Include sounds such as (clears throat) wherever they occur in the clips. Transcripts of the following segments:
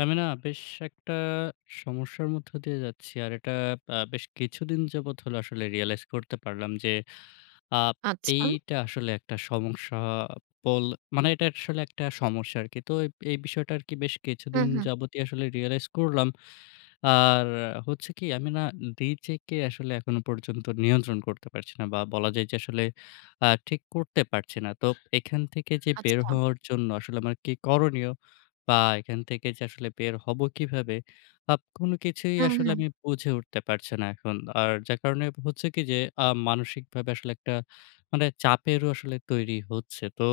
আমি না বেশ একটা সমস্যার মধ্য দিয়ে যাচ্ছি। আর এটা বেশ কিছুদিন যাবৎ হলো আসলে রিয়ালাইজ করতে পারলাম যে, আ আচ্ছা। এইটা আসলে একটা সমস্যা, বল মানে এটা আসলে একটা সমস্যা আরকি। তো এই এই বিষয়টা আরকি বেশ হুম, কিছুদিন হুম। যাবতই আসলে রিয়ালাইজ করলাম। আর হচ্ছে কি, আমি না নিজেকে আসলে এখনো পর্যন্ত নিয়ন্ত্রণ করতে পারছি না, বা বলা যায় যে আসলে ঠিক করতে পারছি না। তো এখান থেকে যে বের আচ্ছা। হওয়ার জন্য আসলে আমার কি করণীয়? বা এখান থেকে যে আসলে বের হব কিভাবে? কোনো কিছুই হুম, আসলে হুম। আমি বুঝে উঠতে পারছি না এখন। আর যার কারণে হচ্ছে কি যে মানসিকভাবে আসলে একটা, মানে চাপেরও আসলে তৈরি হচ্ছে। তো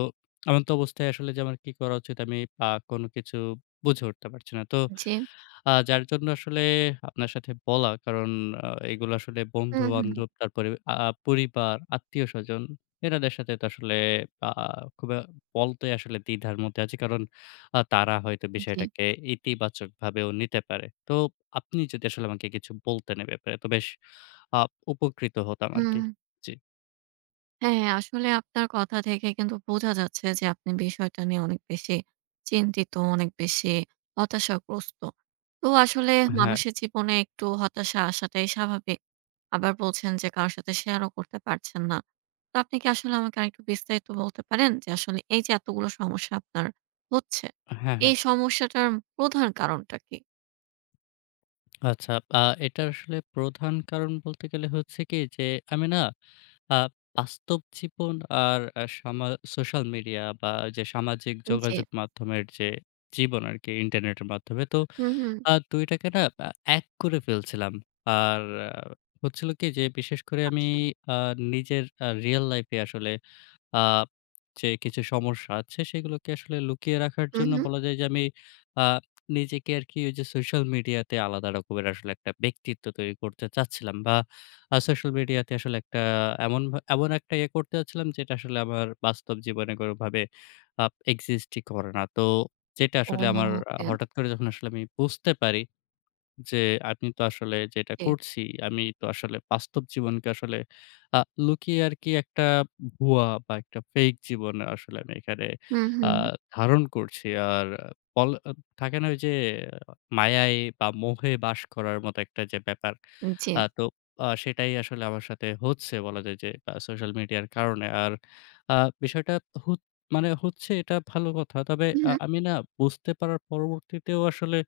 এমন তো অবস্থায় আসলে যে আমার কি করা উচিত, আমি আ কোনো কিছু বুঝে উঠতে পারছি না। তো জি। যার জন্য আসলে আপনার সাথে বলা। কারণ এগুলো আসলে হুম, হুম। বন্ধু-বান্ধব, তারপরে পরিবার, আত্মীয়স্বজন, এনাদের সাথে তো আসলে আ খুব বলতে আসলে দ্বিধার মধ্যে আছি। কারণ তারা হয়তো জি। বিষয়টাকে ইতিবাচকভাবেও নিতে পারে। তো আপনি যদি আসলে আমাকে কিছু বলতেন এ ব্যাপারে, তো বেশ আ উপকৃত হতাম হুম। আরকি। জি। হ্যাঁ, আসলে আপনার কথা থেকে কিন্তু বোঝা যাচ্ছে যে আপনি বিষয়টা নিয়ে অনেক বেশি চিন্তিত, অনেক বেশি হতাশাগ্রস্ত। তো আসলে হ্যাঁ, মানুষের জীবনে একটু হতাশা আসাটাই স্বাভাবিক। আবার বলছেন যে কারো সাথে শেয়ারও করতে পারছেন না। তো আপনি কি আসলে আমাকে আরেকটু বিস্তারিত বলতে পারেন যে আসলে এই যে এতগুলো সমস্যা আপনার হচ্ছে, হ্যাঁ, হ্যাঁ। এই সমস্যাটার প্রধান কারণটা কি? আচ্ছা, এটা আসলে প্রধান কারণ বলতে গেলে হচ্ছে কি যে, আমি না আ বাস্তব জীবন আর আ সামা সোশ্যাল মিডিয়া, বা যে সামাজিক জি। যোগাযোগ মাধ্যমের যে জীবন আরকি ইন্টারনেটের মাধ্যমে। তো হুম, হুম। ২ টাকে না আ এক করে ফেলছিলাম। আর আহ, হচ্ছিল কি যে বিশেষ করে আমি আচ্ছা। আ নিজের রিয়াল লাইফ এ আসলে আ যে কিছু সমস্যা আছে সেগুলোকে আসলে লুকিয়ে রাখার হু, জন্য হু। বলা যায় যে আমি আ নিজেকে আরকি ওই যে সোশ্যাল মিডিয়াতে আলাদা রকমের আসলে একটা ব্যক্তিত্ব তৈরি করতে চাচ্ছিলাম, বা সোশ্যাল মিডিয়াতে আসলে একটা এমন একটা ইয়ে করতে চাচ্ছিলাম যেটা আসলে আমার বাস্তব জীবনে কোনোভাবে আ এক্সিস্টই করে না। তো যেটা আসলে আমার, ওকে, হঠাৎ করে যখন আসলে আমি বুঝতে পারি যে আমি তো আসলে যেটা জি। করছি, আমি তো আসলে বাস্তব জীবনকে আসলে আ লুকিয়ে আরকি একটা ভুয়া বা একটা ফেক জীবন আসলে আমি এখানে হু, হু, আ ধারণ করছি। আর বল থাকে না ওই যে মায়ায় বা মোহে বাস করার মতো একটা যে ব্যাপার। জি। তো সেটাই আসলে আমার সাথে হচ্ছে, বলা যায় যে সোশ্যাল মিডিয়ার কারণে। আর আ বিষয়টা হু মানে হচ্ছে এটা ভালো কথা। তবে হু, হু। আমি না বুঝতে পারার পরবর্তীতেও আসলে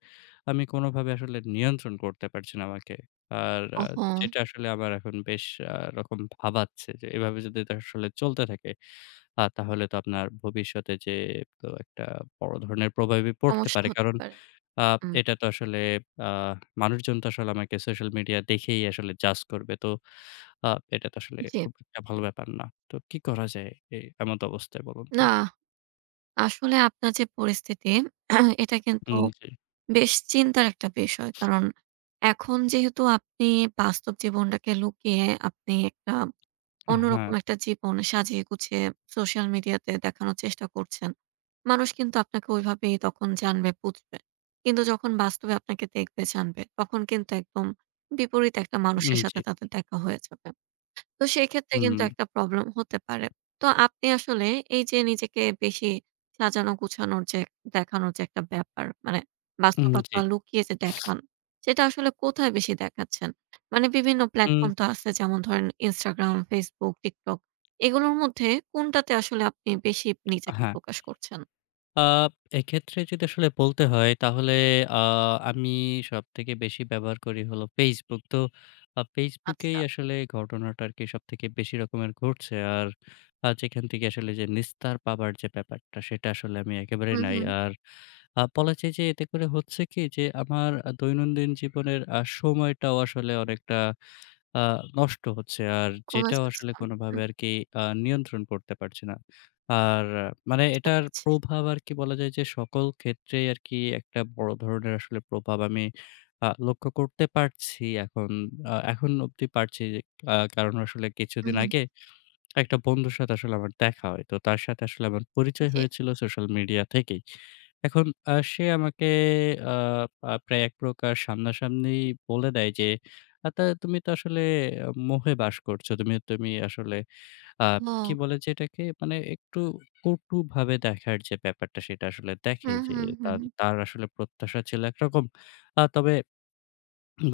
আমি কোনোভাবে আসলে নিয়ন্ত্রণ করতে পারছি না আমাকে। আর ওহো! যেটা আসলে আমার এখন বেশ রকম ভাবাচ্ছে যে এভাবে যদি এটা আসলে চলতে থাকে, তাহলে তো আপনার ভবিষ্যতে যেয়ে তো একটা বড় ধরনের প্রভাবই পড়তে সমস্যা পারে। হতে কারণ পারে। আ হুম, এটা তো আসলে আ মানুষজন তো আসলে আমাকে সোশ্যাল মিডিয়া দেখেই আসলে জাজ করবে। তো আ এটা তো আসলে জি। খুব একটা ভালো ব্যাপার না। তো কি করা যায় এমত অবস্থায় বলুন তো? না, আসলে আপনার যে পরিস্থিতি (clears throat) এটা কিন্তু উম জি। বেশ চিন্তার একটা বিষয়। কারণ এখন যেহেতু আপনি বাস্তব জীবনটাকে লুকিয়ে আপনি একটা হ্যাঁ, অন্যরকম একটা জীবন সাজিয়ে গুছিয়ে সোশ্যাল মিডিয়াতে দেখানোর চেষ্টা করছেন। মানুষ কিন্তু আপনাকে ওইভাবেই তখন জানবে, বুঝবে। কিন্তু যখন বাস্তবে আপনাকে দেখবে, জানবে, তখন কিন্তু একদম বিপরীত একটা উম মানুষের জি। সাথে তাদের দেখা হয়ে যাবে। তো সেক্ষেত্রে হুম, কিন্তু একটা প্রবলেম হতে পারে। তো আপনি আসলে এই যে নিজেকে বেশি সাজানো গুছানোর যে দেখানোর যে একটা ব্যাপার, মানে উম জি। বাস্তবতা লুকিয়ে যে দেখান, সেটা আসলে কোথায় বেশি দেখাচ্ছেন? মানে বিভিন্ন উম প্ল্যাটফর্ম তো আছে যেমন ধরেন Instagram, Facebook, TikTok এগুলোর মধ্যে কোনটাতে আসলে আপনি বেশি নিজেকে হ্যাঁ। প্রকাশ করছেন? আ এক্ষেত্রে যদি আসলে বলতে হয় তাহলে আ আমি সবথেকে বেশি ব্যবহার করি হলো Facebook। তো Facebook এই আচ্ছা। আসলে ঘটনাটা আরকি সবথেকে বেশি রকমের ঘটছে। আর যেখান থেকে আসলে যে নিস্তার পাবার যে ব্যাপারটা, সেটা আসলে আমি একেবারে হুম, নাই। হুম। আর বলা যায় যে এতে করে হচ্ছে কি যে আমার দৈনন্দিন জীবনের সময়টাও আসলে অনেকটা আ নষ্ট হচ্ছে। আর কমে যেটাও যাচ্ছে। আসলে কোনোভাবে হুম, আরকি নিয়ন্ত্রণ করতে পারছি না। আর মানে বুঝতে এটার পারছি। প্রভাব আরকি বলা যায় যে সকল ক্ষেত্রেই আরকি একটা বড় ধরনের আসলে প্রভাব আমি লক্ষ্য করতে পারছি এখন। এখন অব্দি পারছি যে, কারণ আসলে হুম, কিছুদিন হুম, আগে একটা বন্ধুর সাথে আসলে আমার দেখা হয়। তো তার সাথে আসলে আমার পরিচয় জি। হয়েছিল সোশ্যাল মিডিয়া থেকেই। এখন সে আমাকে আ আ প্রায় এক প্রকার সামনাসামনি বলে দেয় যে, "তা তুমি তো আসলে মোহে বাস করছো। তুমি তুমি আসলে", আ কি ও! বলে যে এটাকে? মানে একটু কটুভাবে দেখার যে ব্যাপারটা, সেটা আসলে দেখে হুম, যে হুম, হুম। তার হুম। তার আসলে প্রত্যাশা ছিল একরকম। তবে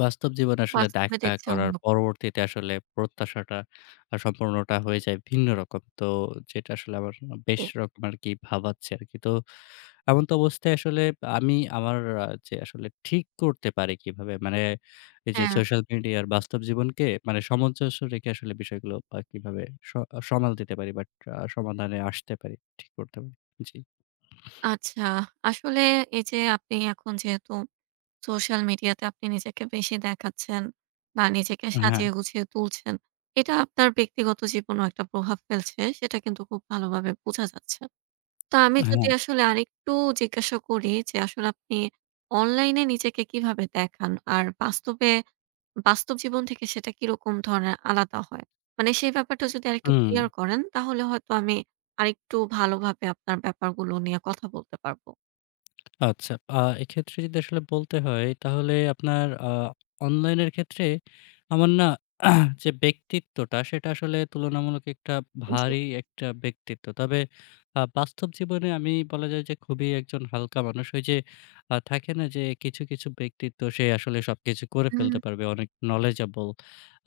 বাস্তব জীবনে আসলে বাস্তবে দেখা দেখছি করার অন্যরকম। পরবর্তীতে আসলে প্রত্যাশাটা সম্পূর্ণটা হয়ে যায় ভিন্ন রকম। তো যেটা আসলে আমার বেশ জি। রকম আরকি ভাবাচ্ছে আরকি। তো এমন তো অবস্থায় আসলে আমি আমার যে আসলে ঠিক করতে পারি কিভাবে? মানে এই যে হ্যাঁ। সোশ্যাল মিডিয়া আর বাস্তব জীবনকে মানে সামঞ্জস্য রেখে আসলে বিষয়গুলো কিভাবে স সামাল দিতে পারি, বাট সমাধানে আসতে পারি, ঠিক করতে পারি? জি। আচ্ছা, আসলে এই যে আপনি এখন যেহেতু সোশ্যাল মিডিয়াতে আপনি নিজেকে বেশি দেখাচ্ছেন বা নিজেকে হ্যাঁ, সাজিয়ে গুছিয়ে তুলছেন, এটা আপনার ব্যক্তিগত জীবনেও একটা প্রভাব ফেলছে, সেটা কিন্তু খুব ভালোভাবে বোঝা যাচ্ছে। তো আমি যদি হ্যাঁ। আসলে আরেকটু জিজ্ঞাসা করি যে আসলে আপনি অনলাইনে নিজেকে কিভাবে দেখান? আর বাস্তব জীবন থেকে সেটা কিরকম ধরনের আলাদা হয়? মানে সেই ব্যাপারটা যদি আরেকটু হুম। ক্লিয়ার করেন, তাহলে হয়তো আমি আরেকটু ভালোভাবে আপনার ব্যাপারগুলো নিয়ে কথা বলতে পারব। আচ্ছা। এক্ষেত্রে যদি আসলে বলতে হয় তাহলে আপনার, অনলাইনের ক্ষেত্রে আমার না (clears throat) যে ব্যক্তিত্বটা সেটা আসলে তুলনামূলক একটা জি। ভারী একটা ব্যক্তিত্ব। তবে বাস্তব জীবনে আমি বলা যায় যে খুবই একজন হালকা মানুষ। ওই যে থাকে না যে কিছু, কিছু ব্যক্তিত্ব, সে আসলে সবকিছু করে হুম, ফেলতে পারবে, অনেক knowledgeable।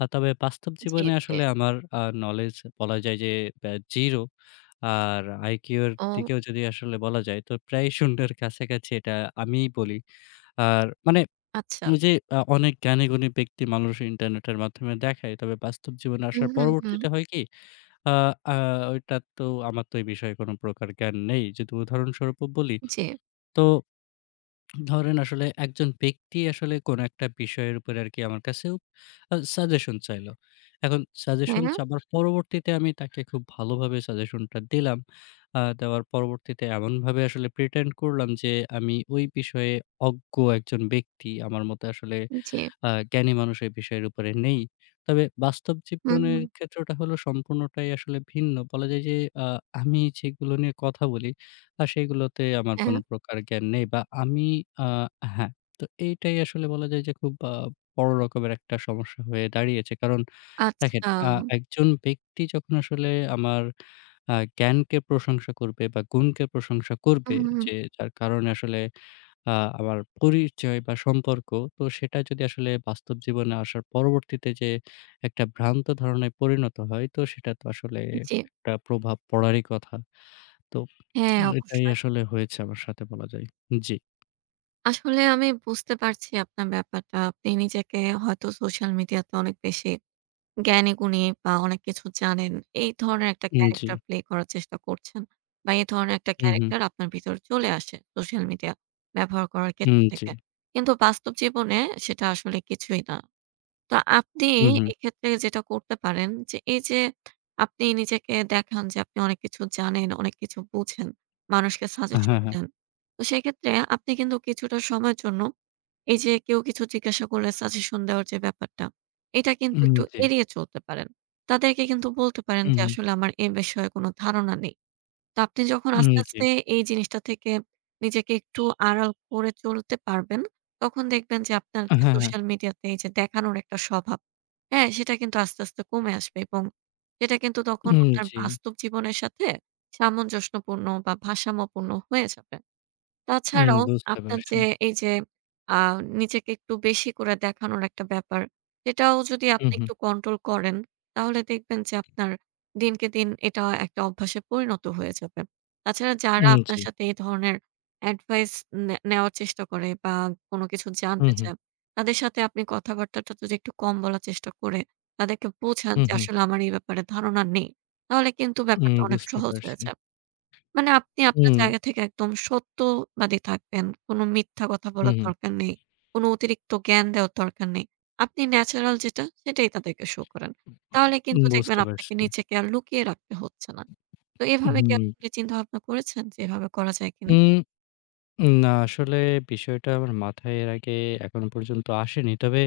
তবে বাস্তব জি, জীবনে জি। আসলে আমার knowledge বলা যায় যে 0, আর আইকিউ এর ও দিকেও যদি আসলে বলা যায় তো প্রায় শূন্যের কাছাকাছি, এটা আমিই বলি। আর মানে আচ্ছা। ওই যে অনেক জ্ঞানীগুণী ব্যক্তি মানুষ ইন্টারনেটের মাধ্যমে দেখায়। তবে বাস্তব জীবনে হুম, আসার হুম, হুম। পরবর্তীতে হয় কি, আ আ ওইটা তো আমার তো এই বিষয়ে কোন প্রকার জ্ঞান নেই। যদি উদাহরণস্বরূপ বলি, জি। তো ধরেন আসলে একজন ব্যক্তি আসলে কোনো একটা বিষয়ের উপরে আরকি আমার কাছেও সাজেশন চাইলো। এখন সাজেশন হ্যাঁ, চাবার পরবর্তীতে আমি তাকে খুব ভালোভাবে সাজেশনটা দিলাম। দেওয়ার পরবর্তীতে এমনভাবে আসলে প্রিটেন্ড করলাম যে আমি ওই বিষয়ে অজ্ঞ একজন ব্যক্তি, আমার মতে আসলে জি। জ্ঞানী মানুষ এই বিষয়ের উপরে নেই। তবে বাস্তব হুম, জীবনের ক্ষেত্রটা হলো সম্পূর্ণটাই আসলে ভিন্ন। বলা যায় যে আ আমি যেগুলো নিয়ে কথা বলি, সেগুলোতে আমার হ্যাঁ। কোনো প্রকার জ্ঞান নেই বা আমি আ হ্যাঁ, তো এইটাই আসলে বলা যায় যে খুব বড় রকমের একটা সমস্যা হয়ে দাঁড়িয়েছে। কারণ আচ্ছা। দেখেন, একজন ব্যক্তি যখন আসলে আমার জ্ঞানকে প্রশংসা করবে বা গুণকে প্রশংসা করবে, হুম, হুম, যে যার কারণে আসলে আ আমার পরিচয় বা সম্পর্ক, তো সেটা যদি আসলে বাস্তব জীবনে আসার পরবর্তীতে যে একটা ভ্রান্ত ধারণায় পরিণত হয়, তো সেটা তো আসলে জি। একটা প্রভাব পড়ারই কথা। তো হ্যাঁ, এটাই অবশ্যই। আসলে হয়েছে আমার সাথে বলা যায়। জি, আসলে আমি বুঝতে পারছি আপনার ব্যাপারটা। আপনি নিজেকে হয়তো সোশ্যাল মিডিয়াতে অনেক বেশি জ্ঞানী-গুণী বা অনেক কিছু জানেন। এই ধরনের একটা উম জি, ক্যারাক্টার প্লে করার চেষ্টা করছেন বা এই ধরনের একটা হু, হু, ক্যারাক্টার আপনার ভিতরে চলে আসে সোশ্যাল মিডিয়া ব্যবহার করার উম ক্ষেত্র জি, থেকে। কিন্তু বাস্তব জীবনে সেটা আসলে কিছুই না। তো আপনি হু, হু, এক্ষেত্রে যেটা করতে পারেন যে, এই যে আপনি নিজেকে দেখান যে আপনি অনেক কিছু জানেন, অনেক কিছু বুঝেন, মানুষকে হ্যাঁ, সাজেশন হ্যাঁ, দেন। তো সেক্ষেত্রে আপনি কিন্তু কিছুটা সময়ের জন্য এই যে কেউ কিছু জিজ্ঞাসা করলে সাজেশন দেওয়ার যে ব্যাপারটা, এটা কিন্তু উম একটু জি, এড়িয়ে চলতে পারেন। তাদেরকে কিন্তু বলতে পারেন হু, যে হু, আসলে আমার এ বিষয়ে কোন ধারণা নেই। তো আপনি যখন উম আস্তে, জি, আস্তে এই জিনিসটা থেকে নিজেকে একটু আড়াল করে চলতে পারবেন, তখন দেখবেন যে আপনার হ্যাঁ, যে হ্যাঁ, সোশ্যাল মিডিয়াতে এই যে দেখানোর একটা স্বভাব, হ্যাঁ? সেটা কিন্তু আস্তে, আস্তে কমে আসবে এবং সেটা কিন্তু তখন উম আপনার জি। বাস্তব জীবনের সাথে সামঞ্জস্যপূর্ণ বা ভারসাম্যপূর্ণ হয়ে যাবে। উম তাছাড়াও বুঝতে আপনার পারছি। যে এই যে আ নিজেকে একটু বেশি করে দেখানোর একটা ব্যাপার, সেটাও যদি হুম, আপনি হুম। একটু কন্ট্রোল করেন, তাহলে দেখবেন যে আপনার দিনকে দিন এটা একটা অভ্যাসে পরিণত হয়ে যাবে। তাছাড়া যারা উম জি। আপনার সাথে এই ধরনের অ্যাডভাইস নেওয়ার চেষ্টা করে বা কোনো কিছু হুম, জানতে হুম। চায়, তাদের সাথে আপনি কথাবার্তাটা যদি একটু কম বলার চেষ্টা করে তাদেরকে বোঝান হুম, যে হুম। আসলে আমার এই ব্যাপারে ধারণা নেই, তাহলে কিন্তু উম ব্যাপারটা অনেক বুঝতে সহজ হয়ে পারছি। যায়। মানে আপনি আপনার হুম, জায়গা থেকে একদম সত্যবাদী থাকবেন। কোনো মিথ্যা কথা হুম, বলার হুম। দরকার নেই। কোনো অতিরিক্ত জ্ঞান দেওয়ার দরকার নেই। আপনি ন্যাচারাল যেটা সেটাই তাদেরকে শো করেন। তাহলে কিন্তু দেখবেন বুঝতে আপনাকে পারছি। নিজেকে আর লুকিয়ে রাখতে হচ্ছে না। তো এভাবে কি হুম। আপনি চিন্তা ভাবনা করেছেন যে এভাবে করা যায় কিনা? উম না আসলে বিষয়টা আমার মাথায় এর আগে এখনো পর্যন্ত আসেনি। তবে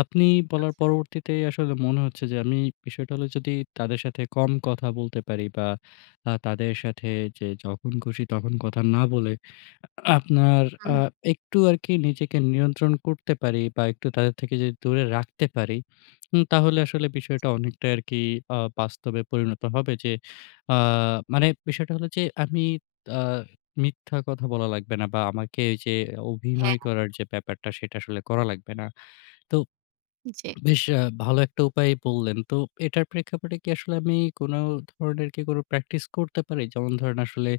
আপনি বলার পরবর্তীতে আসলে মনে হচ্ছে যে আমি, বিষয়টা হলো, যদি তাদের সাথে কম কথা বলতে পারি বা তাদের সাথে যে যখন খুশি তখন কথা না বলে, আপনার, আ হুম, একটু আরকি নিজেকে নিয়ন্ত্রণ করতে পারি বা একটু তাদের থেকে যদি দূরে রাখতে পারি, তাহলে আসলে বিষয়টা অনেকটাই আরকি বাস্তবে পরিণত হবে যে, আ মানে বিষয়টা হলো যে আমি আ মিথ্যা কথা বলা লাগবে না, বা আমাকে ওই যে অভিনয় হ্যাঁ। করার যে ব্যাপারটা সেটা আসলে করা লাগবে না। তো জি। বেশ ভালো একটা উপায় বললেন। তো এটার প্রেক্ষাপটে কি আসলে আমি কোনো ধরনের কি কোনো প্র্যাকটিস করতে পারি? যেমন ধরেন আসলে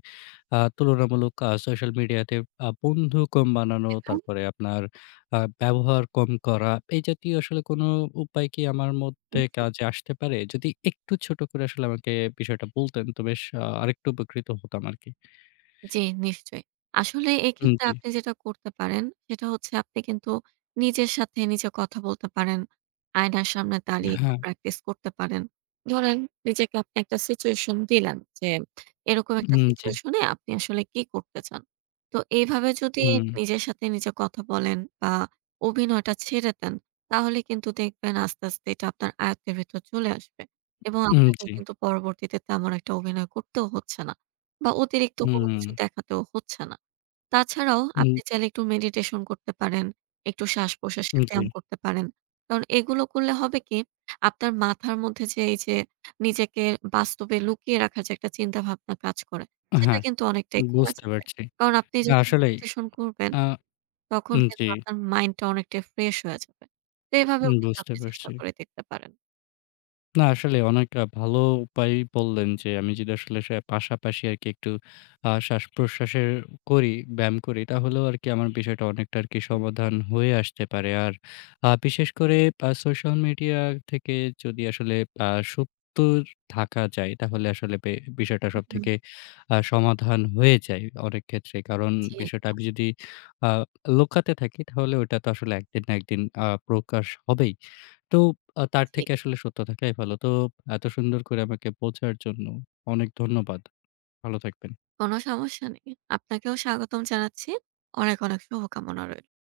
তুলনামূলক সোশ্যাল মিডিয়াতে বন্ধু কম বানানো, এবং তারপরে আপনার, ব্যবহার কম করা, এই জাতীয় আসলে কোনো উপায় কি আমার মধ্যে জি। কাজে আসতে পারে? যদি একটু ছোট করে আসলে আমাকে বিষয়টা বলতেন, তো বেশ আরেকটু উপকৃত হতাম আরকি। জি, নিশ্চয়ই। আসলে উম এক্ষেত্রে জি। আপনি যেটা করতে পারেন, সেটা হচ্ছে আপনি কিন্তু নিজের সাথে নিজে কথা বলতে পারেন। আয়নার সামনে দাঁড়িয়ে একটু হ্যাঁ। প্র্যাকটিস করতে পারেন। ধরেন নিজেকে আপনি একটা সিচুয়েশন দিলেন যে, এরকম একটা হুম, জি। সিচুয়েশন এ আপনি আসলে কি করতে চান? তো এইভাবে যদি হুম, নিজের সাথে নিজে কথা বলেন বা অভিনয়টা ছেড়ে দেন, তাহলে কিন্তু দেখবেন আস্তে, আস্তে এটা আপনার আয়ত্তের ভেতর চলে আসবে এবং হুম, আপনাকে জি। কিন্তু পরবর্তীতে তেমন একটা অভিনয় করতেও হচ্ছে না। বা অতিরিক্ত কোনো হুম, কিছু দেখাতেও হচ্ছে না। তাছাড়াও হুম, আপনি চাইলে একটু মেডিটেশন করতে পারেন, একটু শ্বাস-প্রশ্বাসের হুম, জি। ব্যায়াম করতে পারেন। কারণ এগুলো করলে হবে কি, আপনার মাথার মধ্যে যে এই যে নিজেকে বাস্তবে লুকিয়ে রাখার যে একটা চিন্তাভাবনা কাজ করে, সেটা হ্যাঁ, কিন্তু অনেকটাই কমে বুঝতে যাবে। পারছি। কারণ আপনি যখন আসলেই মেডিটেশন করবেন, আ তখন জি, কিন্তু আপনার মাইন্ডটা অনেকটাই ফ্রেশ হয়ে যাবে। তো এভাবেও কিন্তু বুঝতে আপনি চেষ্টা পারছি। করে দেখতে পারেন। না আসলে অনেক ভালো উপায় বললেন যে, আমি যদি আসলে সে পাশাপাশি আরকি একটু শ্বাসপ্রশ্বাসের করি, ব্যায়াম করি, তাহলেও আরকি আমার বিষয়টা অনেকটা আরকি জি। সমাধান হয়ে আসতে পারে। আর বিশেষ করে সোশ্যাল মিডিয়া থেকে যদি আসলে আ সুপ্ত থাকা যায়, তাহলে আসলে বিষয়টা হুম, সবথেকে সমাধান হয়ে যায় অনেক ক্ষেত্রে। কারণ জি বিষয়টা একদম। আমি যদি আ লুকাতে থাকি, তাহলে ওটা তো আসলে একদিন না একদিন প্রকাশ হবেই। তো তার জি। থেকে আসলে সত্য থাকাই ভালো। তো এত সুন্দর করে আমাকে বোঝার জন্য অনেক ধন্যবাদ। ভালো থাকবেন। কোনো সমস্যা নেই। আপনাকেও স্বাগতম জানাচ্ছি। অনেক, অনেক শুভকামনা রই